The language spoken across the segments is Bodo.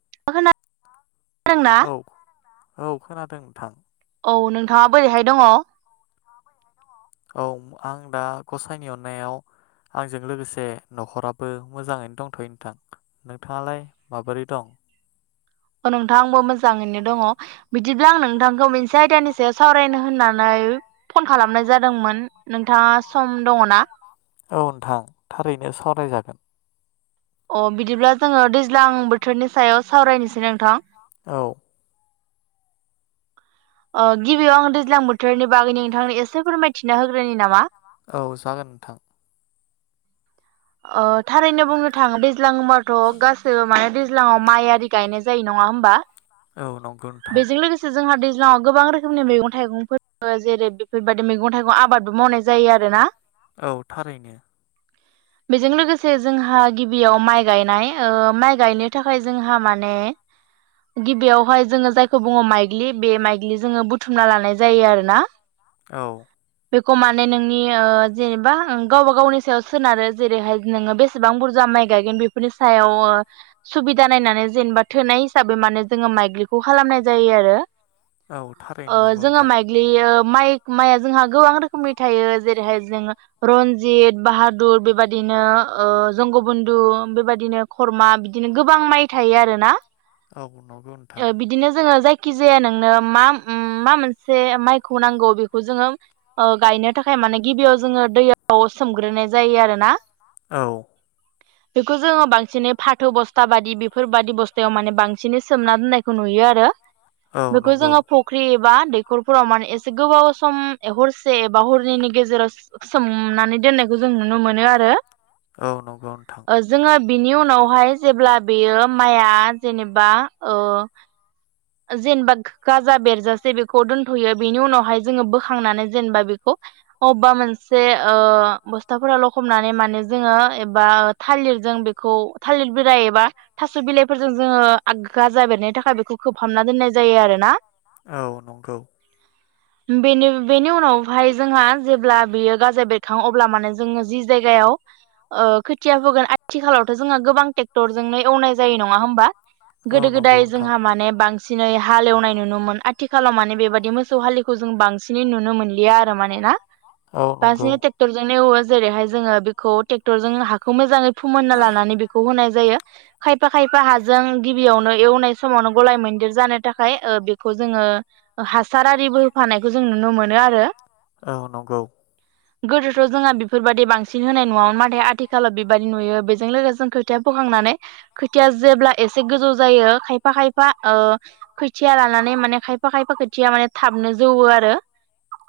[unintelligible] खोनादोंना औ औ खोनादों नोंथां। थाङा बोरैहाय दङ? औ आं दा गसाइनि अननायाव आंजों लोगोसे न'खराबो मोजाङैनो दंथ'यो नोंथां। नोंथाङालाय माबोरै दं? अ नोंथां आंबो मोजाङैनो दङ। बिदिब्ला आं नोंथांखौ मोनसे आयदानि सायाव सावरायनो होननानै फन खालामनाय जादोंमोन नोंथाङा सम दङ ना? औ नोंथां थारैनो सावरायजागोन। अ बिदिब्ला जोङो दैज्लां बोथोरनि सायाव सावरायनोसै नोंथां। औ। अ गिबियाव आं दैज्लां बोथोरनि बागैनो नोंथांनो एसे फोरमायथिना होग्रोनि नामा? औ जागोन नोंथां। थारैनो बुंनो थाङो दैज्लां होनबाथ' गासैबो माने दैज्लाङाव माइ आरि गायनाय जायो नङा होमबा? औ नंगौ नोंथां। बेजों लोगोसे जोंहा दैज्लाङाव गोबां रोखोमनि मैगं थाइगंफोर जेरै- बेफोरबायदि मैगं थाइगं आबादबो मावनाय जायो आरोना। औ थारैनो बेजों लोगोसे जोंहा गिबियाव माइ गायनाय माइ गायनो थाखाय जोंहा माने गिबियावहाय जोंङो जायखौ बुंङो माइग्लि बे माइग्लि जोंङो बुथुमना लानाय जायो आरोना। औ बेखौ माने नोंनि ओ जेनेबा ओ गावबा गावनि सायाव सोनारो जेरैहाय नोङो बेसेबां बुरजा माइ गायगोन बेफोरनि सायाव ओ सुबिदा नायनानै जेनेबा थोनाय हिसाबै माने जोङो माइग्रिखौ खालामनाय जायो आरो। औ थारैनो ओ नंगौ जोङो नोंथां माइग्लि ओ माइ माइआ जोंहा गोबां रोखोमै थायो जेरैहाय जोंङो रनजित, बाहादुर बेबादि नो ओ जोंगुबुनदु बेबायदिनो खरमा बिदिनो गोबां माइ थायो आरो ना? औ नंगौ नोंथां ओ बिदिनो जोङो जाय खिजाया नोंनो मा मा मोनसे माइखौ नांगौ बेखौ जोङो ओ गायनो थाखाय माने गिबियाव जोङो दैयाव सोमग्रोनाय जायो आरोना। औ। बेखौ जोङो बांसिनै फाथो बस्था बादि बेफोरबायदि बस्थायाव माने बांसिनै सोमना दोननायखौ नुयो आरो। औ बेखौ नंगौ जोङो फख्रि बा दैखरफोराव माने एसे गोबाव सम हरसे बा हरनैनि गेजेराव सो सोमनानै दोननायखौ जों नुनो मोनो आरो। औ नंगौ नोंथां। ओ जोङो बिनि उनावहाय जेब्ला बेयो माइआ जेनेबा ओ जेनेबा गाजा बेरजासे बेखौ दोनथ'यो। बेनि उनावहाय जोङो बोखांनानै जेनेबा बेखौ अबेबा मोनसे ओ बस्थाफोराव लखमनानै माने जोङो एबा थालिरजों बेखौ थालिर बिलाइ एबा थास' बिलाइफोरजों जोङो आ गाजा बेेरनायनि थाखाय बेखौ खोबहाबना दोननाय जायो आरो ना। औ नंगौ। बेनि बेनि उनावहाय जोंहा जेब्ला बियो गाजा बेरखांयो अब्ला माने जोङो जि जायगायाव ओ खोथिया फोगोन आथिखालावथ' जोंहा गोबां ट्रेक्टरजोंनो एवनाय जायो नङा होमबा? औ गोदो नंगौ गोदाय नोंथां। जोंहा माने बां सिनै हालेवनाय नुनोमोन। आथिखालाव माने बेबायदि मोसौ हालिखौ जों बांसिनै नुनो मोनलिया आरो माने ना? औ नंगौ। बांसिनै टेक्टरजोंनो एवो जेरैहाय जोङो बे खौ ट्रेक्टर जों हाखौ मोजाङै फोमोनना लानानै बेखौ होनाय जायो। खायफा खायफा हाजों गिबियावनो एवनाय समावनो गलाय मैन्दिर जानो थाखाय ओ बेखौ जोङो हासार आरिबो होफानायखौ जों नुनो मोनो आरो। औ नंगौ। गोदोथ' जोंहा बेफोरबायदि बांसि न होनाय नङा नाथाय आथिखालाव बेबादि नुयो बेजों लोगोसे जों खोथिया फोखांनानै खोथिया जेब्ला एसे गोजौ जायो खायफा खायफा ओ खोथिया लानानै माने खायफा खायफा खोथिया माने थाबनो जौवो आरो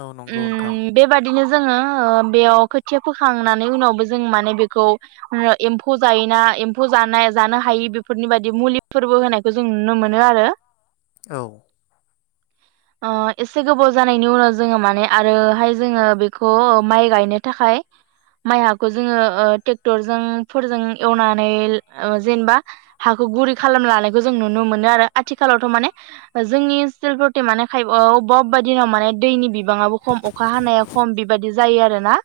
औ नंगौ नोंथां उम बेबादिनो ज जोङो ओ बेयाव खोथिया फो खांनानै उनावबो जों माने बेखौ ओ एम्फौ जायोना एम्फौ जानाय जानो हायि बेफोरनि बादि मुलिफोरबो होनायखौ जों नुनो मोनो आरो। औ। ओ एसे गोबाव जानायनि उनाव जोङो माने आरोहाय जोङो बेखौ ओ माइ गायनो थाखाय। माइ हाखौ जोङो ओ ट्रेक्टरजों फोरजों एवनानै ओ जेनेबा हाखौ गुरै खालामना लानायखौ जों नुनो मोनो आरो आथिखालावथ' माने जोंनि ओनसोलफोरथे माने खायफा अबेबा अबेबा दिनाव माने दैनि बिबाङाबो खम अखा हानाया खम बेबादि जायो आरोना।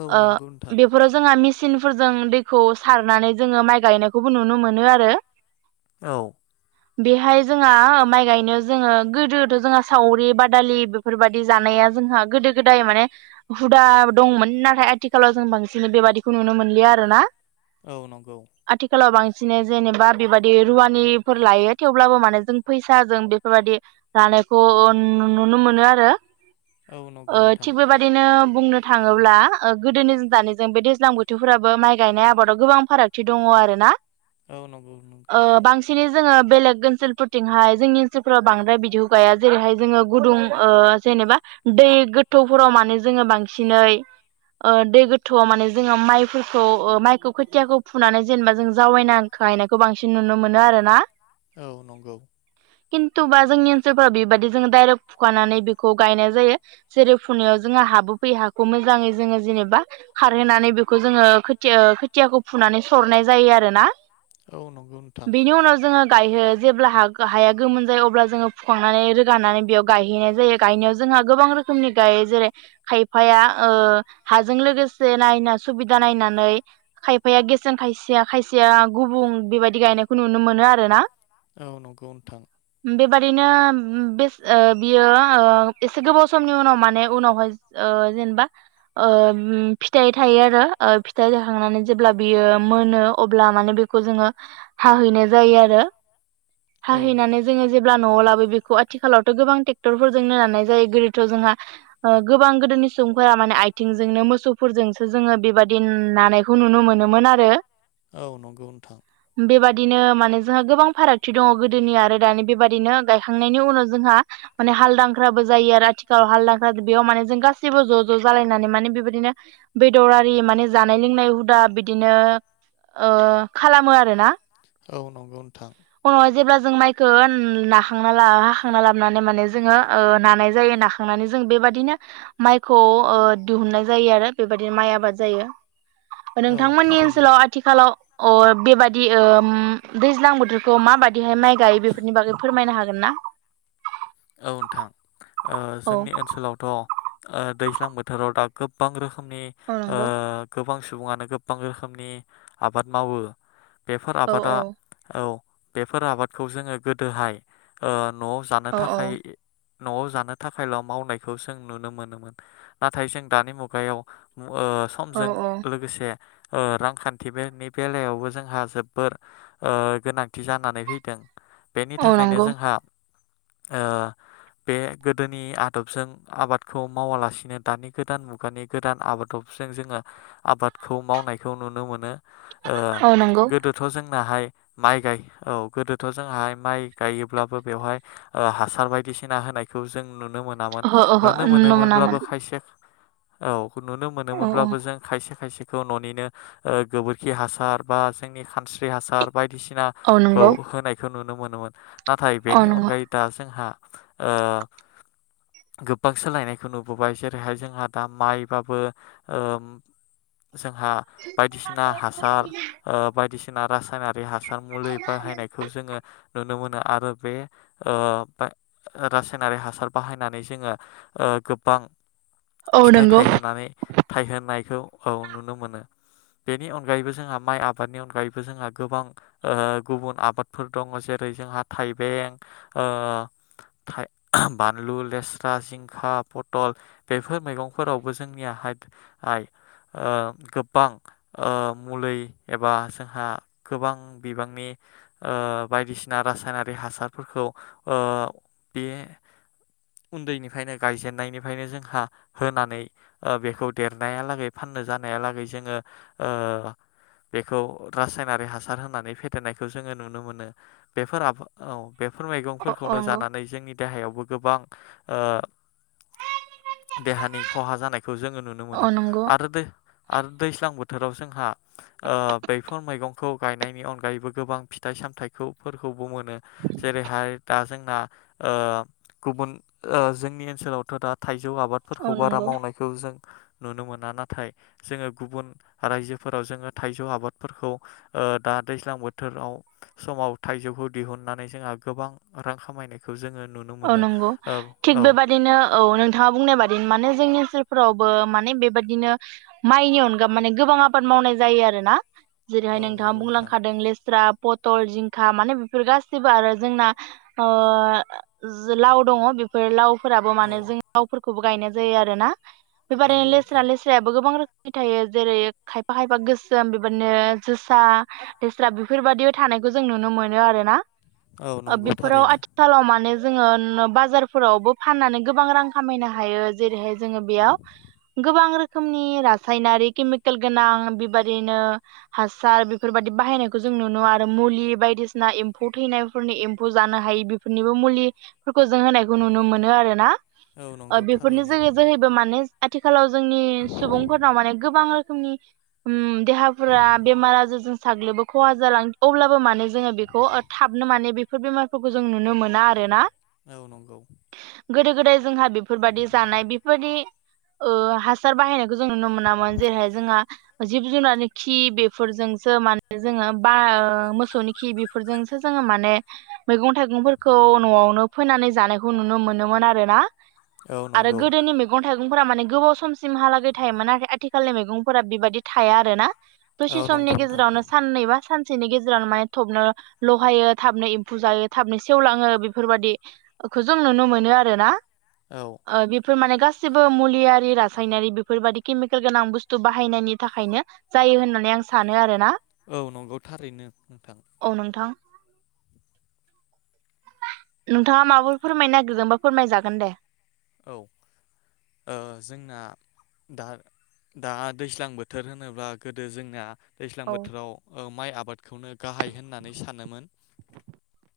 औ ओ नंगौ नोंथां बेफोराव जोंहा मिस मेचिनफोरजों दैखौ सारनानै जोङो माइ गायनायखौबो नुनो मोनो आरो। औ। बेहाय जोंहा माइ गायनो जोङो गोदोथ' जोंहा सावरि बादालि बेफोरबादि जानाया जोंहा गोदो गोदाय माने हुदा दंमोन। नाथाय आथिखालाव जों बांसिनै बेबादिखौ नुनो मोनलिया आरो ना। औ नंगौ। सिनै जेनेबा बेबादि रुवानिफोर लायो थेवब्लाबो माने जों फैसाजों बेफोरबादि लानायखौ ओ नुनो मोनो आरो। औ नंगौ नोंथां थिग बेबादिनो। बुंनो थाङोब्ला। गोदोनि दानि जों बे दैज्लां बोथोरफोराबो माइ गायनाय आबादाव गोबां फारागथि दङ आरो ना। औ नंगौ। ओ बांसिनै जोङो बेलेग ओनसोलफोरथिंहाय जोंनि ओनसोलफोराव बांद्राय बिदिखौ गाया जेरैहाय जोङो गुदुं जेनेबा दै गोथौफोराव माने जोङो बांसिनै। दै गोथौआव माने जोङो माइफोरखौ माइखौ खोथियाखौ फुनानै जेनेबा जों जावैना गायनायखौ बांसिन नुनो मोनो आरो ना। औ नंगौ। खिन्थुबा जोंनि ओनसोलफ्राव बेबायदि जों दाइरेक्ट फुखानानै बेखौ गायनाय जायो जेरै फुनायाव जोंहा हाबो फैयो हाखौ मोजाङै। जोङो जेनेबा खारहोनानै बेखौ जोङो खोथिया खोथियाखौ फुनानै सरनाय जायो आरोना। औ नंगौ नोंथां। गाययो जेब्ला हाया गोमोन जायो अब्ला जोङो फुखांनानै रोगानानै बेयाव गायहैनाय जायो गायनायाव जोंहा गोबां रोखोमनि गायो जेरै खायफाया। हाजों लोगोसे नायना सुबिदा नायनानै खायफाया गेसें खायसेया खायसेया गुबुं बेबायदि गायनायखौ नुनो मोनो आरो ना। औ नंगौ नोंथां। बेबादिनो बे बियो एसे गोबाव समनि उनाव माने उनावहाय जेनेबा। फिथाइ थायो आरो फिथाइ जाखांनानै जेब्ला बियो मोनो अब्ला माने बेखौ जोङो हाहैनाय जायो आरो। औ हाहैनानै जोङो जे। नआव लाबोयो बेखौ आथिखालावथ गोबां ट्रेक्टर जोंनो नानाय जायो गोदोथ जोंहा गोबां गोदोनि सुबुंफोरा माने। आथिंजोंनो मोसौफोरजोंसो जोंङो बेबादि नानायखौ नुनो मोनोमोन आरो। औ नंगौ नोंथां। बेबायदिनो माने जोंहा गोबां फारागथि दङ गोदोनि आरो दानि बेबायदिनो गायखांनायनि उनाव जोंहा माने हालजांख्राबो जायो आरो आथिखालाव हालजांख्रा बेयाव माने जों गासैबो ज ज जालायनानै। माने बेबायदिनो बेदर आरि माने जानाय लोंनाय हुदा बिदिनो खालामो आरो ना। औ नंगौ नोंथां। उनावहाय जेब्ला जों माइखौ नाखांना लाना हाखांना लाबोनानै माने जोंङो नानाय जायो नाखांनानै जों बेबदिनो माइखौ दिहुननाय जायो आरो बेबायदिनो माइ आबाद जायो। औ नोंथांमोननि थारैनो ओनसोलाव आथिखालाव। अ बेबादि दैज्लां बोथोर। माबादिहाय माइ गायो बेफोरनि बागै फोरमायनो हागोन ना। औ नोंथां। औ जोंनि ओनसोलावथ। दैज्लां बोथोराव दा गोबां रोखोमनि। औ नंगौ गोबां। सुबुङानो गोबां रोखोमनि आबाद मावो। बेफोर औ आबादा औ औ। बेफोर आबादखौ जोंङो गोदोहाय नआव। औ थाखाय। नआव जानो थाखायल मावनायखौ जों नुनो मोनोमोन नाथाय जों दानि मुगायाव। औ समजों औ लोगोसे। रांखान्थि बेनि बेलायावबो जोंहा जोबोर गोनांथि जानानै फैदों। बेनि औ थाखायनो नंगौ जोंहा। बे गोदोनि आदबजों आबादखौ मावालासिनो दानि गोदान मुगानि गोदान आबादबजों जोंङो आबादखौ मावनायखौ नुनो मोनो। औ नंगौ गोदोथ' जों जोंनाहाय माइ गायो औ गोदोथ' जोंहाय माइ गायोब्लाबो बेवहाय हासार बायदिसिना होनायखौ जों नुनो मोनामोन ओहो ओहो नुनो मोनामोन मोनोमोनब्लाबो खायसे औ‌। नुनो औ औ मोनोमोनब्लाबो जों खायसे खायसे। खौ न'निनो गोबोरखि हासार बा जोंनि खानस्रि हासार औ बायदिसिनाखौ नंगौ होनायखौ नुनो नुनो मोनोमोन नाथाय औ बेनि नंगौ अनगायै। जोंहा गोबां सोलायनायखौ नुबोबाय जेरैहाय जोंहा दा माइबाबो ओ। जोंहा बायदिसिना हासार बायदिसि ना रासायना रि हासार मुलि बाहायनायखौ जोङो नुनो मोनो। आरो बे रासायनारि हासार बाहायनानै जोङो गोबां औ फिथाइ नंगौ थाइहोनानै थाइहोनायखौ। औ नुनो मोनो बेनि अनगायैबो जोंहा माइ आबादनि अनगायैबो जोंहा गोबां गुबुन आबादफोर दङ जेरै जोंहा थाइबें बानलु लेस्रा जिंखा पटल बेफोर मैगंफोरावबो जोंनियायइ गोबां मुलि एबा जोंहा गोबां बिबांनि बायदिसिना रासायनारि हासार। फोरखौ बे उन्दैनिफ्रायनो गायजेननायनिफ्रायनो जोंहा होनानै बेखौ देरनायालागै फाननो जानायालागै जोङो बेखौ रासायनारि हासार होनानै फेदेरनायखौ जोङो नुनो मोनो बेफोर बेफोर औ मैगंफोरखौनो नंगौ जानानै जोंनि देहायावबो। गोबां देहानि खहा जानायखौ जोङो नुनो मोनो औ नंगौ आरो दै आरो दैस्लां बो थोराव जोंहा बेफोर मैगंखौ गायनायनि अनगायैबो गोबां फिथाइ सामथाइखौफोरखौ मोनो जेरै हारि दाजों गुब जोंनि ओनसोलावथ' दा थाइ जौ आबादफोरखौ औ बारा नंगौ मावनायखौ जों नुनो मोना नाथाय जोङो गुबुन रायजोफोराव जोङो थाइजौ आबादफोरखौ दा दैज्लां बोथोराव समाव थाइजौखौ दिहुननानै जोंहा गोबां रां खामायनायखौ जोङो नुनो औ मोनो नंगौ औ औ थिग बेबादिनो औ नोंथाङा बुंनाय बादिनो माने जोंनि ओनोलफोरावबो माने बेबादिनो माइनि अनगा माने गोबां आबाद मावनाय जायो आरोना जेरैहाय औ नोंथाङा नंगौ नोंथां बुंलांखादों लेस्राब पथल जिंखा माने बेफोर गासिबो आरो जोंना लाव दङ बेफोर लाव फोराबो माने औ जों रावफोरखौ खौबो गायनाय जायो आरो ना बेबादि नंगौ लेस्रा नोंथां लेस्राया गोबां रोखो फैथायो जेरै खायफा खायफा गोसोम बेबायदिनो जोसा लेस्रा बेफोरबायदियाव थानायखौ जों नुनो मोनो आरो ना। औ नंगौ बेफोराव थारैनो आथिखालाव माने जोङो बाजारफोरावबो फाननानै गोबां रां खामायनो हायो जेरैहाय जोङो बेयाव गोबां रोखोमनि रासायनारि केमिकेल गोनां बेबादिनो हासार बेफोरबायदि बाहायनायखौ जों नुनो मोनो आरो मुलि बायदिसिना एम्फौ थैनायफोरनि एम्फौ जानो हायि बेफोरनिबो मुलि फोरखौ जों होनायखौ नुनो मोनो आरो ना। औ नंगौ बेफोरनि थारैनो जो जोहैबो माने आथिखालाव जोंनि सुबुंफोरनाव माने गोबां रोखोम फुंनि देहाफोरा बेमार आजारजों साग्लोबबो खहा जालां अब्लाबो माने जोङो बेखौ थाबनो माने बेफोर बेमारफोरखौ जों नुनो मोना आरोना औ नंगौ गोदो गोदाय जोंहा बेफोरबायदि जानाय बेफोरबायदि हासार बाहायनायखौ जों नुनो मोनामोन जेरैहाय जोंहा जिब जुनारनि खि बेफोरजोंसो माने जोङो बा मोसौनि खि बेफोरजोंसो जोङो माने मैगं थाइगंफोरखौ न'आवनो फैनानै जानायखौ नुनो मोनोमोन आरो ना औ आरो नंगौ गोदोनि मेगं थाइगंफोरा माने गोबाव समसिमहालागै थायोमोन आरो आथिखालनि मैगंफोरा बेबायादि थाया आरो ना। औ दसे नंगौ समनि नोंथां गेजेरावनो साननै बा सानसे मानसेनि गेजेरावनो माने थाबनो लहायो थाबनो एम्फौ जायो थाबनो सेवलाङो बेफोरबादि खौ जों नुनो मोनो आरो ना। औ फोर माने गासिबो मुलियारि रासायनारि बेफोरबादि केमिकेल गोनां बुस्थु बाहायनायनि थाखायनो जायो होननानै आं सानो आरो ना। औ नंगौ थारैनो नोंथां औ [unintelligible] नोंथाङा माबाफोर फोरमायनो नागिरदोंबा फोरमायजागोन दे औ जोंना दा दा दैज्लां बोथोर होनोब्ला गोदो जोंना दैज्लां औ बोथोराव ओ माइ आबाद खौनो गाहाय होननानै सानोमोन [unintelligible]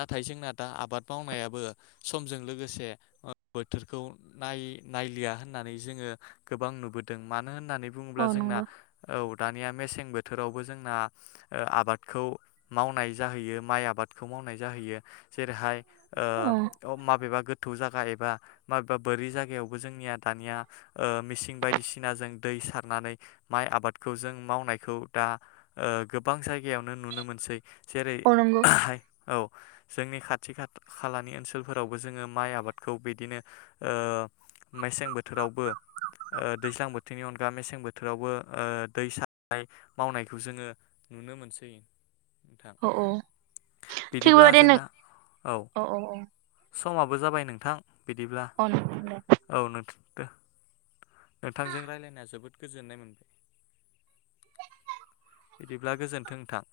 नाथाय जोंना दा आबाद मावनायाबो समजों लोगोसे बोथोरखौ नाय नायलिया होननानै जोङो गोबां नुबोदों मा नो होननानै अ बुङोब्ला जोंना नंगौ औ दानिया मेसें बोथोरावबो जोंना ओ आबादखौ मावनाय जाहैयो माइ आबादखौ मावनाय जाहैयो जेरैहाय अ ओ माबेबा गो [unintelligible] एबा माबेबा बोरि जायगायावबो जोंनिया दानिया ओ मिसिं बायदिसिनाजों दै सारनानै माइ आबादखौ जों मावनायखौ दा ओ गोबां जायगायावनो नुनो मोनसै अ नंगौ जेरैहाय औ। जोंनि खाथि खा खालानि ओनसोलफोरावबो जोङो माइ आबाद खौ बिदिनो ओ मेसें बोथोरावबो ओ दैज्लां बोथोरनि अनगा मेसें बोथोरावबो ओ दै सारनानै मावनायखौ जोङो नुनो मोनसै। नोंथां औ औ बिदिब्ला थेवबो दे नों जोंना अ औ औ। समाबो जाबाय नों बिदिब्ला औ नोंथां दे औ नोंथ [unintelligible] नोंथांजों रायलायनाया जोबोद गोजोननाय मोनबाय बिदिब्ला गोजोनथों नोंथां।